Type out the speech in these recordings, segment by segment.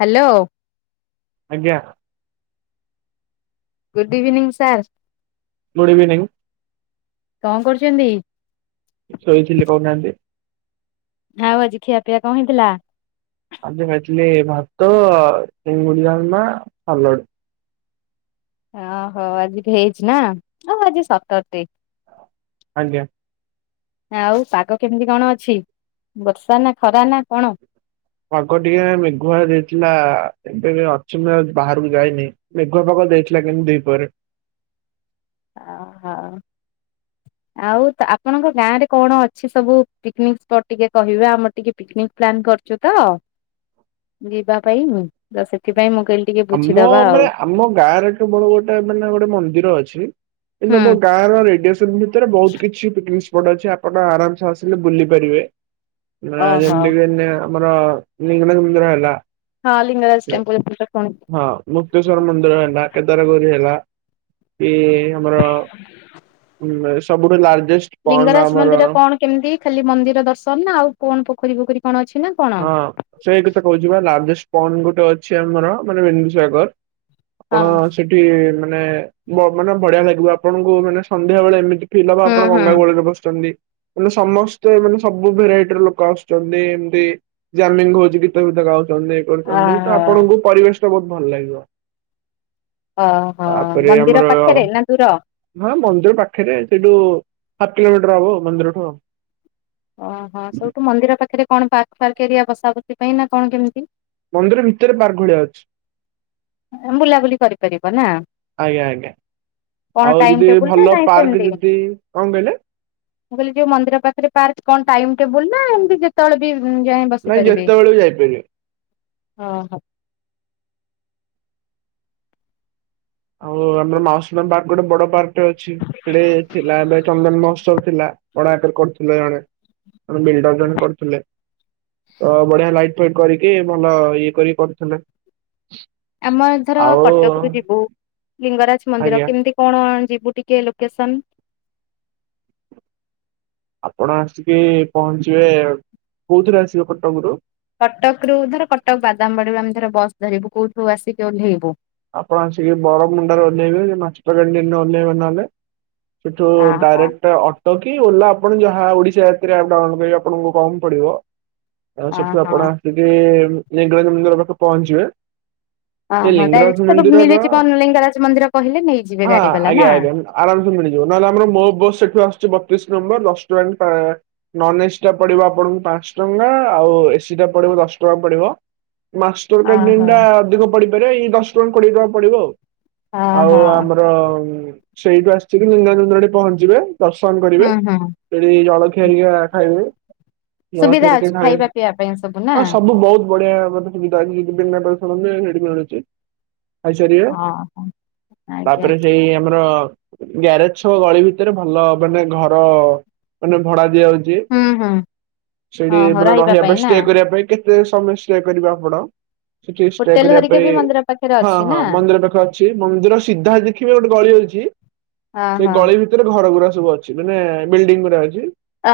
Hello. ଆଜ୍ଞା। Good evening sir. Good କଣ କରୁଛନ୍ତି? ଇଭିନିଂଙ୍ଗି ଶୋଇଥିଲି କହୁନାହାନ୍ତି। ଆଉ ଆଜି ଖିଆ ପିଆ କଣ ହେଇଥିଲା? ଆଜି ଖାଇଥିଲି ଏ ଭାତ ଚିଙ୍ଗୁଡି ଡାଲମା ସାଲଟ। ଓ ହୋ ଏମିତି ହେଇଛି ନାଁ ଓହୋ ଆଜି ସଟର ଡେ। ଆଜ୍ଞା। ଆଉ ପାଗ କେମିତି କଣ ଅଛି ବର୍ଷା ନାଁ ଖରା ନାଁ କଣ? ପାଗ ଟିକେ ମେଘୁଆ ଦେଇଥିଲା ଏବେ ବି ଅଛି ବାହାରକୁ ଯାଇନି ମେଘୁଆ ପାଗ ଦେଇଥିଲା କିନ୍ତୁ ଦିପହରେ। ହ ହୋ। ଆଉ ତ ଆପଣଙ୍କ ଗାଁ ରେ କଣ ଅଛି ସବୁ ପିକନିକ ସ୍ପଟ ଟିକେ କହିବବେ ଆମର ଟିକେ ପିକନିକ ପ୍ଲାନ୍ କର ଅଛି ତ ଯିବା ପାଇଁ ତ ସେଥିପାଇଁ କହିଲି ଟିକେ ଆମ ବୁଝିଦବା ଆଉ ମାନେ ଆମ ଗାଁରେ କେବଳ ଗୋଟେ ମାନେ ଗୋଟେ ମନ୍ଦିର ଅଛି। କିନ୍ତୁ ହୁଁ ମୋ ଗାଁ ର ରେଡିଏସନ ଭିତରେ ବହୁତ କିଛିି ପିକ ପଟ ଅଛି ଆପଣ ଆରାମସେ ଆସିଲେ ବୁଲି ପାରିବେ ନା ଓହୋ ଯେମତି କି ଆମର ଲିଙ୍ଗନାଜ ମନ୍ଦିର ହେଲା ହଁ ଲିଙ୍ଗରାଜ ଟେମ୍ପଲ ଶୁଣି ହଁ ମୁକ୍ତେଶ୍ଵର ମନ୍ଦିର ହେଲା କେଦାରଗୋଉରି ହେଲା ଏ ଆମର ସବୁଠୁ ଲାର୍ଜ ଲିଙ୍ଗରାଜ ମନ୍ଦିର କଣ କେମିତି ଖାଲି ମନ୍ଦିର ଦର୍ଶନ ଆଉ କଣ ପୋଖରୀ ପୋଖରୀ କଣ ଅଛି ନା କଣ? ହଁ ସେଇ କଥା କହୁଛିିବା ଲାର୍ଜେଷ୍ଟ ଗୋଟେ ଅଛି ଆମର ମାନେ ବିନ୍ଦୁସାଗର ହଁ ଆପଣ ସେଠି ମାନେ ମାନେ ବଢିଆ ଲାଗିବ ଆପଣଙ୍କୁ ମାନେ ସନ୍ଧ୍ୟା ବେଳେ ଏମିତି ଫିଲ ବା ହୁଁ ଆପଣ ହୁଁ। ଗଙ୍ଗାକୋଳରେ ବସିଛନ୍ତି। ମାନେ ସମସ୍ତେ ମାନେ ସବୁ ଭେରାଇଟିର ଲୋକ ଆସୁଛନ୍ତି ଏମତି ଜାମିଙ୍ଗ ହଉଛି ଗୀତ ଫିତ ଗାଉଛନ୍ତି ଏଇ କରୁଛନ୍ତି ତ ଓହୋ ଆପଣଙ୍କୁ ପରିବେଶ ବହୁତ ଭଲ ଲାଗିଵ। ଓ ହୋ ମନ୍ଦିର ପାଖରେ ନା ଦୂର? ହଁ ମନ୍ଦିର ପାଖରେ ସେଇଠୁ ହାଫ କିଲୋମିଟର ହବ ମନ୍ଦିରଠୁ। ଓହୋ ସୋଠୁ ମନ୍ଦିର ପାଖରେ କଣ ପାର୍କ ଫାର୍କ ଏରିଆ ବସା ବସି ପାଇଁ ନାଁ କଣ କେମିତି? ମନ୍ଦିର ଭିତରେ ପାର୍କ ଭଳିଆ ଅଛି। ବୁଲାବୁଲି କରିପାରିବ ନାଁ? ଆଜ୍ଞା ଆଜ୍ଞା ଆଉ ଯଦି ଭଲ ପାର୍କ ଯଦି କଣ କହିଲେ? ମୁଁ କହିଲି ଯୋଉଁ ମନ୍ଦିର ପାଖରେ ପାର୍କ କଣ ଟାଇମ୍ ଟେବୁଲ୍ ନାଁ ଏମତି ଯେତେବେଳେ ବି ଯାଇ ବସି ନାଇଁ ପାରିବେ ଯେତେବେଳେ ବି ଯାଇପାରିବେ। ଓହୋ। ଆଉ ଆମର ମାଉସୀମା ପାର୍କ ଗୋଟେ ବଡ ପାର୍କ ଅଛି ସେଟେ ଥିଲା ଏବେ ଚନ୍ଦନ ମହୋତ୍ସବ ଥିଲା। ବଡ଼ଆକାରେ କରୁଥିଲେ ଜଣେ ଜଣେ ବିଲଡର ଜଣେ କରୁଥିଲେ। ତ ବଢିଆ ଲାଇଟ୍ ଫଟ କରିକି ଭଲ ଇଏ କରିକି କରୁଥିଲେ। ଆମର ଧର ଆଉ କଟକ ରୁ ଯିବୁ ଲିଙ୍ଗରାଜ ମନ୍ଦିର ଆଜ୍ଞା କେମିତି କଣ ଯିବୁ ଟେ ଲୋକେସନ? ଆପଣ ଆସିକି ପହଞ୍ଚିବେ। କୋଉଥିରେ ଆସିବେ କଟକରୁ? କଟକ ରୁ ଧର କଟକ ବାଦାମ ବାଡ଼ିରୁ ଆମେ ଧର ବସ ଧରିବୁ କଉଠୁ ଆସିକି ଓହ୍ଲେଇବୁ। ଆପଣ ଆସିକି ବର ମୁଣ୍ଡାରେ ଓଲ୍ହେଇବେ ମାଷ୍ଟର କ୍ୟାଣ୍ଟିନରେ ଓଲ୍ହେଇବେ ନହେଲେ। ସେଠୁ ଆ ହା ଡାଇରେକ୍ଟ ଅ ତ କି ଓଲା ଆପଣ ଯାହା ଓଡିଶା ଯାତ୍ରୀ ଆପ୍ ଡାଉନଲୋଡ କରିବେ ଆପଣଙ୍କୁ କମ୍ ପଡିବ। ଆଉ ଆ ସେଠୁ ହଁ ଆପଣ ଆସିକି ଲିଙ୍ଗରାଜ ମନ୍ଦିର ପାଖରେ ପହଞ୍ଚିବେ। ହଁ ସେ ହଁ ଲିଙ୍ଗରାଜ ଡାଇରେଟ ମନ୍ଦିରର ନେଇଯିବେ ହଁ ଗାଡି ବାଲା ନା? ଆଜ୍ଞା ଆଜ୍ଞା ଆରାମସେ ମିଳିଯିବ ନହେଲେ ଆପଣଙ୍କୁ ବହୁତ। ସେଠୁ ଆସୁଛି ବ ଶ ନମ୍ ଦଶ ଟଙ୍କା ଆ ନନ୍ ଏସି ଟା ପଡିବ ଆପଣଙ୍କୁ ପାଞ୍ଚ ଟଙ୍କା ଆଉ ଏସି ଟା ପଡିବ ଦଶ ଟଙ୍କା ପଡ଼ିବ। ଓହୋ। ମାଷ୍ଟରକାଣ୍ଟିନ ଟା ଅଧିକ ପଡିପାରେ ଏଇ ଦଶ ଟଙ୍କା କୋଡିଏ ଟଙ୍କା ପଡିବ ଆଉ। ଆଉ ଓହୋ ଆମର ସେଇଠୁ ଆସିି ଚି ଲିଙ୍ଗରାଜ ମନ୍ଦିର ଆଡ଼େ ପହଞ୍ଚିବେ। ଦର୍ଶନ କରିବେ ହୁଁ ହୁଁ ସେଠି ଜଳଖିଆ ଆଜ୍ଞା ଖାଇବେ। ଜଳଖିଆ ସୁବିଧା ଟିକେ ଅଛି ଖାଇଲେ ଖାଇବା ପିଇବା ପାଇଁ ସବୁ ନା? ଆଁ ସବୁ ଭଲ। ବଢିଆ ମ ସୁବିଧା ଅଛି [unintelligible] ସେଠି ମିଳୁଛି। ଖାଇ ସାରିବେ ଓହୋ। ଆଜ୍ଞା ତାପରେ ସେଇ ଆମର। ଗ୍ୟାରେଜ ଛକ ଗଳି ଭିତରେ ଭଲ ମାନେ ଘର ମାନେ ଭଡା ଦିଆହଉଛି। ଜି ହୁଁ ହୁଁ ସେଠି ମାନେ ରହିବା ପାଇଁ ଷ୍ଟେ କରିବା ପାଇଁ ଟି ତେ ସମୟ ଷ୍ଟେ କରିବେ ଆପଣ ସେଠି ଷ୍ଟେ ହୋଟେଲ କରିବା ହରିକା ପାଇଁ ବି ମନ୍ଦିର ପାଖରେ ହଁ ଅଛି ହଁ ନା? ମନ୍ଦିର ପାଖରେ ଅଛି ମନ୍ଦିର ସିଧା ଦେଖିବେ ଗୋଟେ ଗଳି ଅଛି ସେଇ ଓହୋ ଗଳି ଭିତରେ ଘର ଗଡା ସବୁ ଅଛି ମାନେ ବିଲ୍ଡିଙ୍ଗ ଗୁଡା ଅଛି।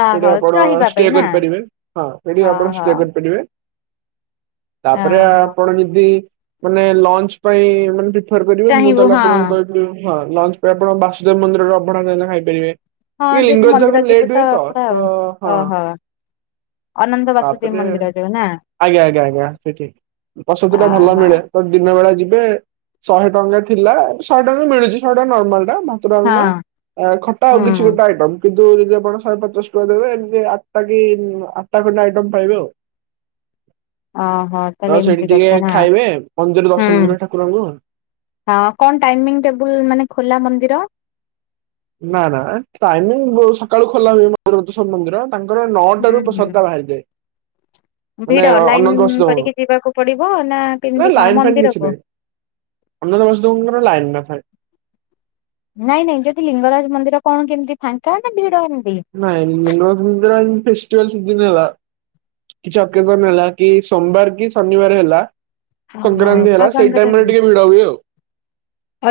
ଓହୋ ଆପଣ ରହିବା ପାଇଁ ଷ୍ଟେ ନା କରିପାରିବେ ହଁ ସେଠି ଆପଣ ଓହୋ। ଷ୍ଟେ କରିପାରିବେ। ତାପରେ ଓହୋ ଆପଣ ଯଦି ମାନେ ଲଞ୍ଚ ପାଇଁ ମାନେ ଟି ପ୍ରିଫର୍ କରିବେ ମୁଁ ଚାହିଁବୁ ତାହଲେ ହଁ ଆପଣଙ୍କୁ କହିପାରିବି ହଁ ଲଞ୍ଚ ପାଇଁ ଆପଣ ବାସୁଦେବ ମନ୍ଦିରରେ ଅଭଢା ଡାଲମା ଖାଇପାରିବେ। ହଁ ଟିକ ଯେହେତୁ ଲିଙ୍ଗଜ ଜ ମନ୍ଦିର କଣ ଯିବୁ ଲେଟ ହୋଇ ତ ପୁରା ଆଉ। ତ ହଁ। ଓହୋ ଅନନ୍ତ ବାସୁଦେବ ତାପରେ ମନ୍ଦିର ଯୋଉ ନା ଆଜ୍ଞା ଆଜ୍ଞା ଆଜ୍ଞା ସେଠି। ବସତି ଟା ଭଲ ଓହୋ ମିଳେ ତ ଦିନ ବେଳେ। ଯିବେ ଶହେ ଟଙ୍କା ଥିଲା ଏବେ ଶହେ ଟଙ୍କା ମିଳୁଛି ଶହେ ଟଙ୍କା ନର୍ମାଲ। ଆଁ ଭାତ ଡ଼ାଲମା ହଁ। ଆ ଖଟା ଆଉ କିଛି ହୁଁ ଗୋଟେ ଆଇଟମ୍। ଯଦି ଆପଣ ଶହେ ପଚାଶ ଟଙ୍କା ଦେବେ ଏମିତି ଆଠଟା କି ଆଠଟା ଖଣ୍ଡେ ଆଇଟମ୍ ପାଇବେ ଆଉ। ଓହୋ ତ ତାହେଲେ ସେଇଠି ଏମିତି ଟିକେ କଥା ନା ଖାଇବେ ମନ୍ଦିର ହୁଁ। ଦର୍ଶନ କରିବେ ଠାକୁରଙ୍କୁ ହଁ କଣ ଟାଇମିଂ ଟେବୁଲ୍ ମାନେ ଖୋଲା ମନ୍ଦିର? ନା ନା ଏ ଟାଇମିଂ ବହୁତ୍ ସକାଳୁ ଖୋଲା ହୁଏ ସବୁ ମନ୍ଦିର। ତାଙ୍କର ନଅଟା ହୁଁ ରୁ ହୁଁ। ପ୍ରସାଦଟା ବାହାରିଯାଏ। ମାନେ ଭିଡ ଅନନ୍ତ ଲାଇନ ବସୁଦେବଙ୍କର କରିକି ଯିବାକୁ ପଡିବ, ନା କେମିତି କଣ ମନ୍ଦିରକୁ? ଅନ୍ୟ ସମସ୍ତଙ୍କର ଲାଇନ ନଥାଏ। ନାଇଁ ନାଇଁ ଯଦି ଲିଙ୍ଗରାଜ ମନ୍ଦିର କଣ କେମିତି ଫାଙ୍କା ନା ଭିଡ। ନାଇଁ ଲିଙ୍ଗରାଜ ମନ୍ଦିର ଏମିତି ଫେଷ୍ଟିଭାଲ ସିଜିନ ହେଲା। କିଛି ଅକେଜନ ହେଲା କି ସୋମବାର କି ଶନିବାର ହେଲା। ଓହୋ ସଂକ୍ରାନ୍ତି ହେଲା ସେଇ ବାବାଙ୍କର ଟାଇମ ରେ ଟିକେ ଭିଡ ହୁଏ ଆଉ।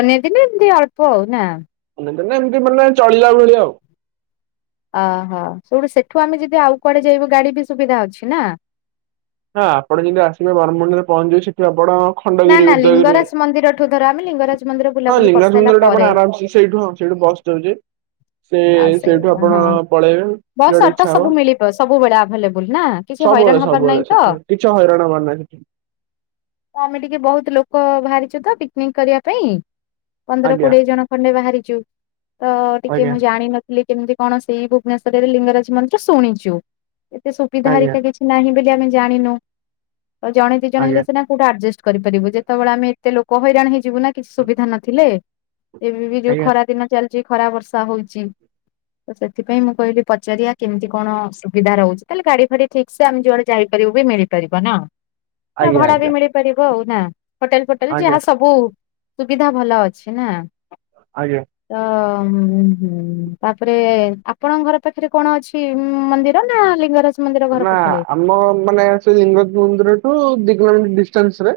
ଅନ୍ୟ ଦିନେ ଏମିତି ଅଳ୍ପ ଆଉନା। ନା ଏମିତି ମାନେ ଚଳିଲା ଭଳି ଆଉ। ଓହୋ ସେଇଠୁ ସେଠୁ ଆମେ ଯଦି ଆଉ କୁଆଡେ ଯାଇବୁ ଗାଡି ବି ସୁବିଧା ଅଛି ନା। ହଁ ଆପଣ ଯେମିତି ଆସିବେ ବରମୁଣ୍ଡାରେ ପହଞ୍ଚିବେ ସେଠି ଆପଣ। ନା ଖଣ୍ଡଗିରି ନା ଉଦୟଗିରି ଲିଙ୍ଗରାଜ ମନ୍ଦିରଠୁ ଧର ଆମେ ଲିଙ୍ଗରାଜ ମନ୍ଦିର ହଁ ବୁଲାବୁଲି ଲିଙ୍ଗରାଜ କରିସାରିଲା ମନ୍ଦିର ଟା ପରେ ଆପଣ ଆରାମସେ ସେଇଠୁ ହଁ ସେଇଠୁ। ବସ୍ ଯାଉଛି। ସେ ଆଉ ସେଇଠୁ ସେଇଟା ଆପଣ ହଁ ପଳେଇବେ ବସ ଯୁଆଡେ ଅଟୋ ଇଚ୍ଛା ହବ। ସବୁ ମିଳିବ ସବୁବେଳେ ଆଭେଲେବୁଲ ନା। କିଛି ସବୁବେଳେ ହଇରାଣ ହବାର ସବୁବେଳେ ନାହିଁ ତ? ସେଠି କିଛି ହଇରାଣ ହବାର ନାହିଁ ସେଠି ଆମେ ଟିକେ ବହୁତ ଲୋକ ବାହାରି? ପିକନିକ କରିବା ପାଇଁ ପନ୍ଦର ଆଜ୍ଞା କୋଡିଏ ଜଣ ଖଣ୍ଡେ ବାହାରିଛୁ ତ ଟିକେ ଆଜ୍ଞା ମୁ ଜାଣିିନଥିଲି କେମିତି କଣ ସେଇ ଭୁବନେଶ୍୍ୱରରେ ଲିଙ୍ଗରାଜ ମନ୍ଦିର ଶୁଣିଛୁ। ଏତେ ସୁବିଧା ଆଜ୍ଞା ହରିକା କିଛି ନାହିଁ ବୋଲି ଆମେ ଜାଣିନୁ। ତ ଜଣେ ଦି ଜଣେ ଆଜ୍ଞା ହେଲେ ସେନା କୋଉଠୁ ଆଡଜଷ୍ଟ କରିାରିବ ଯେତେଳେ ଆମେ ଏତେ ଲୋକ ହଇରାଣ ହେଇ ଯିବୁ ନା କିଛି ସୁବିଧା ନଥିଲେ। ଏବେ ବି ଯୋଉ ଆଜ୍ଞା ଖରା ଦିନ ଚାଲିଛି ଖରା ବର୍ଷା ହଉଛି। ତ ସେଥିପାଇଁ ମୁଁ କହିଲି ପଚାରିବା କେମିତି କଣ ସୁବିଧା ରହୁଛି ତାହେଲେ ଗାଡି ଫାଡି ଠିକ ସେ ଆମେ ଯୁଆଡେ ଯାଇପାରିବୁ ବି ମିଳିପାରିବ ନା [unintelligible] [inaudible] ତା ଆଜ୍ଞା ଭଡା ବି ଆଜ୍ଞା ମିଳିପାରିବ ଆଉ ନା ହୋଟେଲ ଫୋଟେଲ ଆଜ୍ଞା ଆଜ୍ଞା ଯାହା ସବୁ ସୁବିଧା ଭଲ ଅଛି ନା ଆଜ୍ଞା ତ ହୁଁ, ତାପରେ ଆପଣଙ୍କ ଘର ପାଖରେ କଣ ଅଛି ମନ୍ଦିର ନା ଲିଙ୍ଗରାଜ ମନ୍ଦିର ଘର ନା ପାଖରେ? ଆମ ମାନେ ସେ ଲିଙ୍ଗଜ ମନ୍ଦିରଠୁ ଦି କିଲୋମିଟର ଡିଷ୍ଟାନ୍ସ ରେ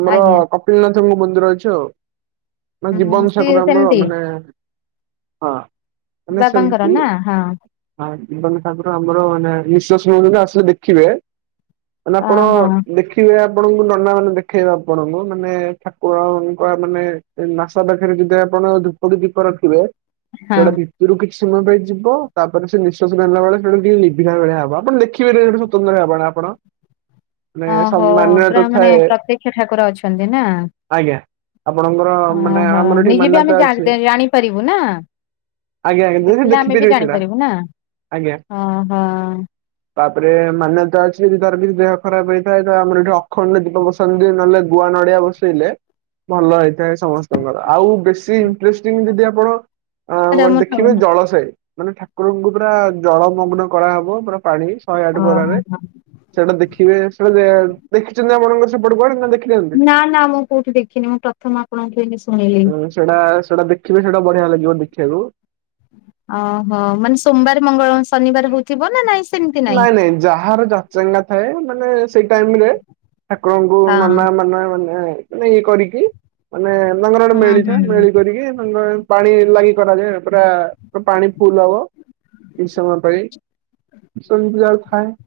ଆମର ଆଜ୍ଞା କପିିଲନାଥଙ୍କ ମନ୍ଦିର ଅଛି ଆଉ ମ ଉଁ ଜୀବନ ସିଏ ସକୁରେ ଆମର ସେମିତି ମାନେ, ହଁ ମାନେ ବାପାଙ୍କର ସେମିତି ନା, ହଁ ହଁ ଜୀବନ ଠାକୁର ଆମର ମାନେ, ନିଶଵାସ ନଉଛନ୍ତି ଆସିଲେ ଦେଖିବେ। ମାନେ, ଆପଣ ଓହୋ ଦେଖିବେ? ଆପଣଙ୍କୁ ନନା ମାନେ ଦେଖେଇବା ଆପଣଙ୍କୁ, ମାନେ ଠାକୁରଙ୍କ ମାନେ ନାସା ପାଖରେ ଯଦି ଆପଣ ଆପଣ ଧୂପୁଡି ଦୀପ ରଖିବେ, ହଁ ସେଇଟା ଭିତରୁ କିଛି ସମୟ ପାଇଁ ଯିବ ତାପରେ ସେ ନିଶ୍ୱଵାସ ନେଲା ବେଳେ ସେ ଟିକେ ଲିଭିିଲା ଭଳିଆ ହବ, ଆପଣ ଦେଖିବେନି ସେଟା ସ୍ୱତନ୍ତ୍ର ହେବନି ଆପଣ ମାନେ ଓହୋ, ପୁରା ମାନ୍ୟତା ଥାଏ ମାନେ ପ୍ରତ୍ୟକ୍ଷ ଠାକୁର ଅଛନ୍ତି ନା ଆଜ୍ଞା ଆପଣଙ୍କର ମାନେ, ଓହୋ ଆମର ଏଠି ନିଜେ ବି ଆମେ ମାନ୍ୟତା ଜା ଅଛି ଜାଣିପାରିବୁ ନା ଆଜ୍ଞା, ଆଜ୍ଞା ଦେ [unintelligible] ସେ ଦେଖିଲେ ଆମେ ବି ଦେଖିପାରିବେ ସେଇଟା। ଜାଣିପାରିବୁ ନା ଆଜ୍ଞା, ଓହୋ ତାପରେ ମାନ୍ୟତା ଅଛି କାର ବି ଦେହ ଖରାପ ହେଇଥାଏ ତ, ଆମର ଏଠି ଅଖଣ୍ଡରେ ଦୀପ ବସାନ୍ତି, ନହେଲେ ଗୁଆ ନଡିଆ ବସେଇଲେ ଭଲ ହେଇଥାଏ ସମସ୍ତଙ୍କର ଆଉ ବେଶୀ ଇଣ୍ଟେଷ୍ଟିଙ୍ଗ ଯଦି ଆପଣ ଆ ଦେଖିବେ ଜଳସୟ ମାନେ ଠାକୁରଙ୍କୁ ପୁରା ଜଳମଗ୍ନ କରାହବ ପୁରା ପାଣି, ଶହେ ଆଠ ଓହୋ ଗରାରେ ସେଇଟା ଦେଖିବେ, ସେଟା ଦେଖିଛନ୍ତି ଆପଣଙ୍କର ସେପଟ କୁ ନା ଦେଖିନାନ୍ତି? ନା ନା ମୁଁ କୋଉଠି ଦେଖିନି ମୁଁ ପ୍ରଥମ ଆପଣ? ସେଟା, ସେଟା ଦେଖିବେ, ସେଇଟା ବଢିଆ ଲାଗିବ ଦେଖିବାକୁ ଓହୋ, ମାନେ ସୋମବାର ମଙ୍ଗଳ ଶନିବାର ହଉଥିବ ନା, ନାଇଁ ସେମିତି ନାଇଁ ଚଙ୍ଗା [unintelligible] ଥାଏ ମାନେ ସେଇ ଟାଇମ ରେ ଠାକୁରଙ୍କୁ ହଁ ନନା ମାନ ମାନେ ଇଏ କରିକି, ମାନେ ତାଙ୍କର ଗୋଟେ ହୁଁ ମେଳିଥାଏ, ହୁଁ ମେଳି କରିକି ତାଙ୍କର ପାଣି ଲାଗି କରାଯାଏ, ପୁରା ପାଣି ଫୁଲ ହବ କିଛି ସମୟ ପାଇଁ ସବ ବଜାରଥାଏ [unintelligible]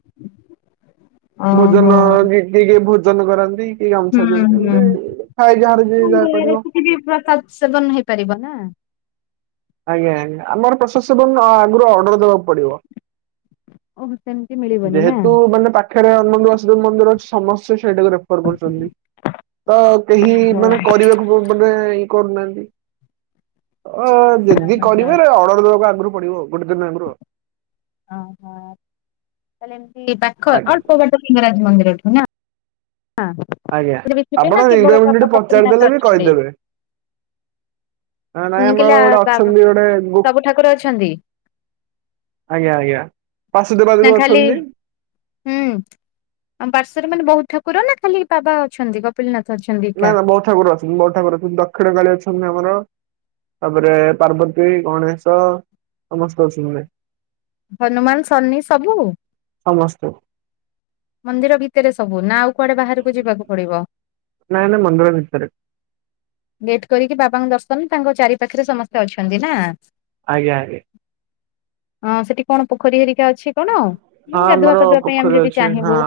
ଓହୋ ଭୋଜନ କି କି ଭୋଜନ କରାନ୍ତି? କିଏ ହୁଁ ଗାମୁଛା ଡ଼ି ହୁଁ। ଦିଅନ୍ତି, ଏମତି ଥାଏ ଯାହାର ଯ ସେ ଯାହା କରିବ [unintelligible] ପ୍ରସାଦ ସେବନ ହେଇପାରିବ ନା। ଆଜ୍ଞା, ଆଜ୍ଞା, ଆମର ପ୍ରସାଦସେବନ ଆଗରୁ ଅର୍ଡର ଦବାକୁ ପଡିବ। ଓହୋ ସେମିତି ମିଳିବନି ନା ଯେହେତୁ ମାନେ ପାଖରେ ଅଣ୍ଡ ଆସ ମନ୍ଦିର ଅଛି ସମସ୍ତେ ସେଇଟାକୁ ରେଫର୍ କରୁଛନ୍ତି। ତ କେହି ଓହୋ ମାନେ, କରିବାକୁ ମାନେ ଯି କର [unintelligible] ଓହୋ। ଆମର ପଡିବ, ଗୋଟେ ଦିନ ଆଗରୁ ଓହୋ, ତାହଲେ ଏମତି ପାଖ ଆଜ୍ଞା। ଅଳ୍ପ ବାଟ ସିଙ୍ଗରାଜ ମନ୍ଦିରଠୁ ନା ଆଜ୍ଞା, ଥିବେ ନା ଆପଣ କେବଳ ଗ ବାବା [unintelligible] କପିଳନାଥ ପଚାରିଦେଲେ ବି ଅଛନ୍ତି? କହିଦେବେ। ନା ନାଇଁ ମୁଁ କହିଲି ଆମର ଆ ଗୋଟେ ବା ଅଛନ୍ତି ଗୋଟେ ସବୁ ଠାକୁର ଅଛନ୍ତି ଆଜ୍ଞା ଆଜ୍ଞା। ବାସୁଦେବାଜ ନା ବି ଖାଲି, ଅଛନ୍ତି ହୁଁ ଆମ ପାର୍ଶ୍ଵରେ ମାନେ ବହୁତ ଠା କର, ନା ଖାଲି ବାବା ଅଛନ୍ତି, ନା କପିଲନା ନାଇଁ ନା ବୋଉ ଠାର ଅଛନ୍ତି, ବୋଉ ଠାର ଅଛନ୍ତି ଦକ୍ଷିଣ କାଳି ଅଛନ୍ତି ଆମର। ତାପରେ ପାର୍ବତୀ ଗଣେଶ ସମସ୍ତେ ଅଛନ୍ତି। ହନୁମାନ, ଶନି ସବୁ। ହ [unintelligible] ମନ୍ଦିର ଭିତରେ ସବୁ ନା ଆଉ କୁଆଡେ ବାହାରକୁ ଯିବାକୁ ପଡିବ। ନାଇଁ ନାଇଁ ମନ୍ଦିର ଭିତରେ ନେଟ କରିକି ବାବାଙ୍କ ଦର୍ଶନ ତାଙ୍କ ଚାରି ପାଖରେ ସମସ୍ତେ ଅଛନ୍ତି ନା। ଆଜ୍ଞା ଆଜ୍ଞା। ହଁ ସେଠି କଣ ପୋଖରୀ ହେରି ତେ ଅଛି କଣ ହଁ ଉଁ ଆମର ଗାଧୁଆ ପାଧୁବା ପାଇଁ ପୋଖରୀ ଆମେ ଯଦି ଅଛି ହଁ। ଚାହିଁବୁ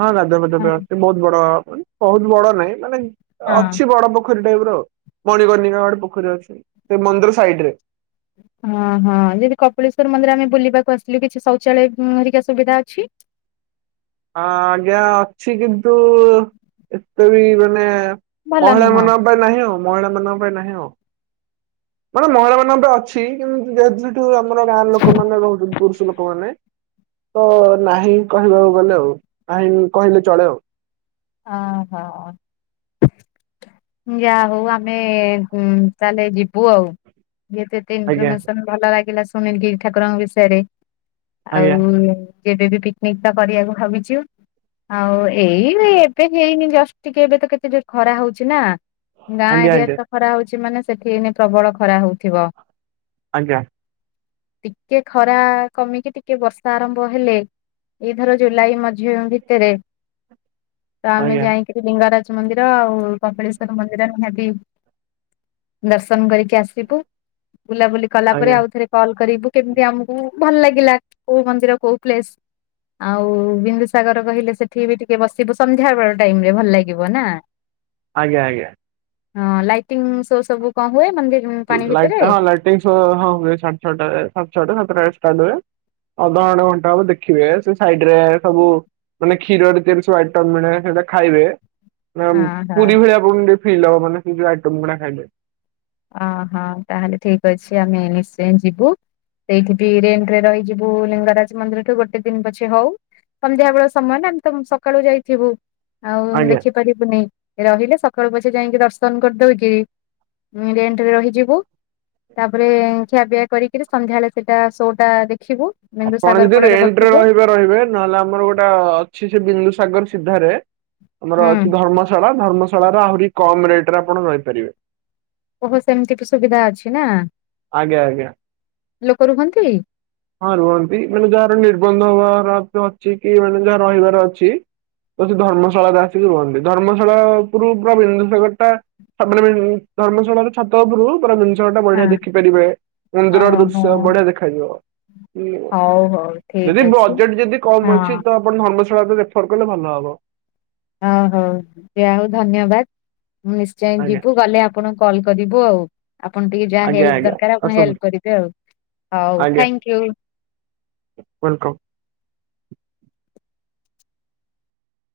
ହଁ ଗାଧୁଆ ପାଧୁଆ ହଁ ପାଇଁ ଅଛି ବହୁତ ବଡ ମାନେ ବହୁତ ବଡ ନାଇଁ ମାନେ ହଁ। ଅଛି ବଡ ପୋଖରୀ ଟାଇପ ର। ମଣିକର୍ନିକା ଆ ଗୋଟେ ପୋଖରୀ ଅଛି ସେ ମନ୍ଦିର ସାଇଡ ରେ। ହଁ ହଁ ଯେନ୍ତି କପିଳେଶ୍ଵର ମନ୍ଦିର ଆମେ ବୁଲିବାକୁ ଆସିଥିଲୁ କିଛି ଶୌଚାଳୟ ହରିକା ସୁବିଧା ଅଛି। ହ ଆଜ୍ଞା ଅଛି କିନ୍ତୁ ଏତେ ବି ମାନେ ଭଲ ମହିଳା ନୁହଁ ମାନଙ୍କ ପାଇଁ ନାହିଁ ଆଉ ମହିଳା ମାନଙ୍କ ପାଇଁ ନାହିଁ ଆଉ। ମାନେ ମହିଳା ମାନଙ୍କ ପାଇଁ ଅଛି କିନ୍ତୁ ଯେହେତୁ ସେଠୁ ଆମର ଗାଁ ର ଲୋକମାନେ ରହୁଚନ୍ତି ପୁରୁଷ ଲୋକ ମାନେ ତ ନାହିଁ କହିବାକୁ ଗଲେ ଆଉ। ନାହିଁ କହିଲେ ଚଳେ ଆଉ। ଆ ହୋ। ଯାହା ହଉ ଆମେ ଉଁ ତା ହେଲେ ଯିବୁ ଆଉ। ଯେ ଏତେ ଆଜ୍ଞା ଇନଫର୍ମେସନ ଭଲ ଲାଗିଲା ଶୁଣିଲି ଠାକୁରଙ୍କ ବିଷୟରେ। ଆଜ୍ଞା ଆଉ। ଯେବେ ବି ପିକନିକ୍ ଟା କରିବାକୁ ଭାବିଚୁ ଆଉ ଏଇ ରେ ଏବେ ହେଇନି ଜଷ୍ଟ ଟିକେ ଏବେ ତ କେତେ ଜୋରେ ଖରା ହଉଚି ନା ଗାଁ ଆଜ୍ଞା ଏରିଆରେ ଆଜ୍ଞା ତ ଖରା ହଉଚି ମାନେ ସେଠି ଏଇନେ ପ୍ରବଳ ଖରା ହଉଥିବ। ଆଜ୍ଞା। ଟିକେ ଖରା କମିକି ଟିକେ ବର୍ଷା ଆରମ୍ଭ ହେଲେ ଏଇ ଧର ଜୁଲାଇ ମଝି ଭିତରେ ତ ଆମେ ଆଜ୍ଞା ଆଜ୍ଞା ଯାଇକିରି ଲିଙ୍ଗରାଜ ମନ୍ଦିର ଆଉ କପଳେଶ୍ଵର ମନ୍ଦିର ହେବି ଦର୍ଶନ କରିକି ଆସିବୁ। ବୁଲାବୁଲି କଲା ପରେ ଆଜ୍ଞା ଆଉ ଥରେ କଲ୍ କରିବୁ କେମିତି ଆମକୁ ଭଲ ଲାଗିଲା କୋଉ ମନ୍ଦିର କୋଉ ପ୍ଲେସ୍। ଆଉ ବିନ୍ଦୁସାଗର କହିଲେ ସେଠି ବି ଟିକେ ବସିବୁସ ସନ୍ଧ୍ୟାବେଳ ଟାଇମରେ ଭଲ ଲାଗିବ ନା? ଆଜ୍ଞା ଆଜ୍ଞା। ହଁ ଲାଇଟିଙ୍ଗ ସୋ ସବୁ କଣ ହୁଏ? ମନ୍ଦିର ପାଣି ଭିତରେ ଲାଇଟ୍ ହଁ ଲାଇଟିଙ୍ଗ ସୋ ହଁ ହୁଏ ସାଡେ ଛଅ ଏ ସାଡେ ଛଟା ସାତଟା ରେ ଷ୍ଟାର୍ ହୁଏ। ଅଧ ଘଣ୍ଟେ ଘଣ୍ଟା ହବ ଦେଖିବେ ସେ ସାଇଟ୍ ରେ ସବୁ ମାନେ କ୍ଷୀରରେ ତିଆରି ସବୁ ଆଇଟମ ମିଳେ ସେଟା ଖାଇବେ। ନା ମ୍ ହଁ ହଁ। ପୁରୀ ଭଳିଆ ଭୁବନ ଟିକେ ଫିଲ୍ ହବ ମାନେ ସେ ଯୋଉ ଆଇଟମ ଗୁଡ଼ା ଖାଇଲେ। ଓଃହୋ ତାହେଲେ ଠିକ ଅଛି, ଆମେ ନିଶ୍ଚୟ ଯିବୁ। ସେଇଠି ବି ରେଣ୍ଟ୍ ରେ ରହିଯିବୁ ଲିଙ୍ଗରାଜ ମନ୍ଦିର ଠୁ ଗୋଟେ ଦିନ ପଛେ ହଉ। ସନ୍ଧ୍ୟାବେଳ ସମୟ ନା ଆମେ ତମ ସକାଳୁ ଯାଇଥିବୁ। ଆଉ ଆଜ୍ଞା। ଦେଖିପାରିବୁନି ରହିଲେ ସକାଳୁ ପଛେ ଯାଇକି ଦର୍ଶନ କରିଦଉ କିି ଉଁ ରେଣ୍ଟରେ ରହିଯିବୁ ତା ପରେ ଖିଆପିଆ କରିକିରି ସନ୍ଧ୍ୟାବେଳେ ସେଟା ସୋ ଟା ଦେଖ୍ ଆପଣ ଯଦି ରେଣ୍ଟରେ ରହିବେ ରହିବେ ନହେଲେ ଆମର ଗୋଟେ ଅଛି ସେ ବିନ୍ଦୁସାଗର ସିଧାରେ ଆମର ହୁଁ। ଅଛି ଧର୍ମଶାଳା ଧର୍ମଶାଳା ର ଆହୁରି କମ ରେଟ୍ ରେ ଆପଣ ରହିପାରିବେ। ଓଃହ ସେମିତି ବି ସୁବିଧା ଅଛି ନା ଆଜ୍ଞା ଆଜ୍ଞା। ଲୋକ ରୁହନ୍ତି? ହଁ ରୁହନ୍ତି ମାନେ ଯାହାର ନିର୍ବନ୍ଧ ହବାର ଅ ଅଛି କି ମାନେ ଯାହା ରହିବାର ଅଛି ତ ସେ ଧର୍ମଶାଳାରେ ଆସିକି ରୁହନ୍ତି। ଧର୍ମଶାଳା ଉପୁରୁ ପୁରା ବନ୍ଦସାଗର ଟା ସାମ୍ନା ମ ଧର୍ମଶାଳାର ଛାତ ଉପୁରୁ ପୁରା ବିନ୍ଦୁ ସାଗର ଟା ପୁରା ହଁ। ବଢିଆ ଦେଖିପାରିବେ। ମନ୍ଦିରର ଓହୋ ଦୃଶ୍ୟ ବଢିଆ ଦେଖାଯିବ। ଉଁ ହଉ ହଉ ଠିକ ଯଦି ଅଛି ବଜେଟ୍ ଯଦି କମ ଅଛି ହଁ। ତ ଆପଣ ଧର୍ମଶାଳା ତ ରେଫର୍ କଲେ ଭଲ ହବ। ଓଃ ହଉ ଯା ହଉ ଧନ୍ୟବାଦ। ମୁଁ ନିଶ୍ଚୟ ଆଜ୍ଞା ଯିବୁ ଗଲେ ଆପଣଙ୍କୁ କଲ୍ କରିବୁ ଆଉ। ଆପଣ ଟିକେ ଯା ଆଜ୍ଞା ହେଲ୍ପ ଆଜ୍ଞା ଦରକାର ଆପଣ ହେଲ୍ପ ଆସନ୍ତୁ କରିବେ ଆଉ। ହଉ ଆଜ୍ଞା ଥ୍ୟାଙ୍କୟୁ। ୱେଲକମ୍।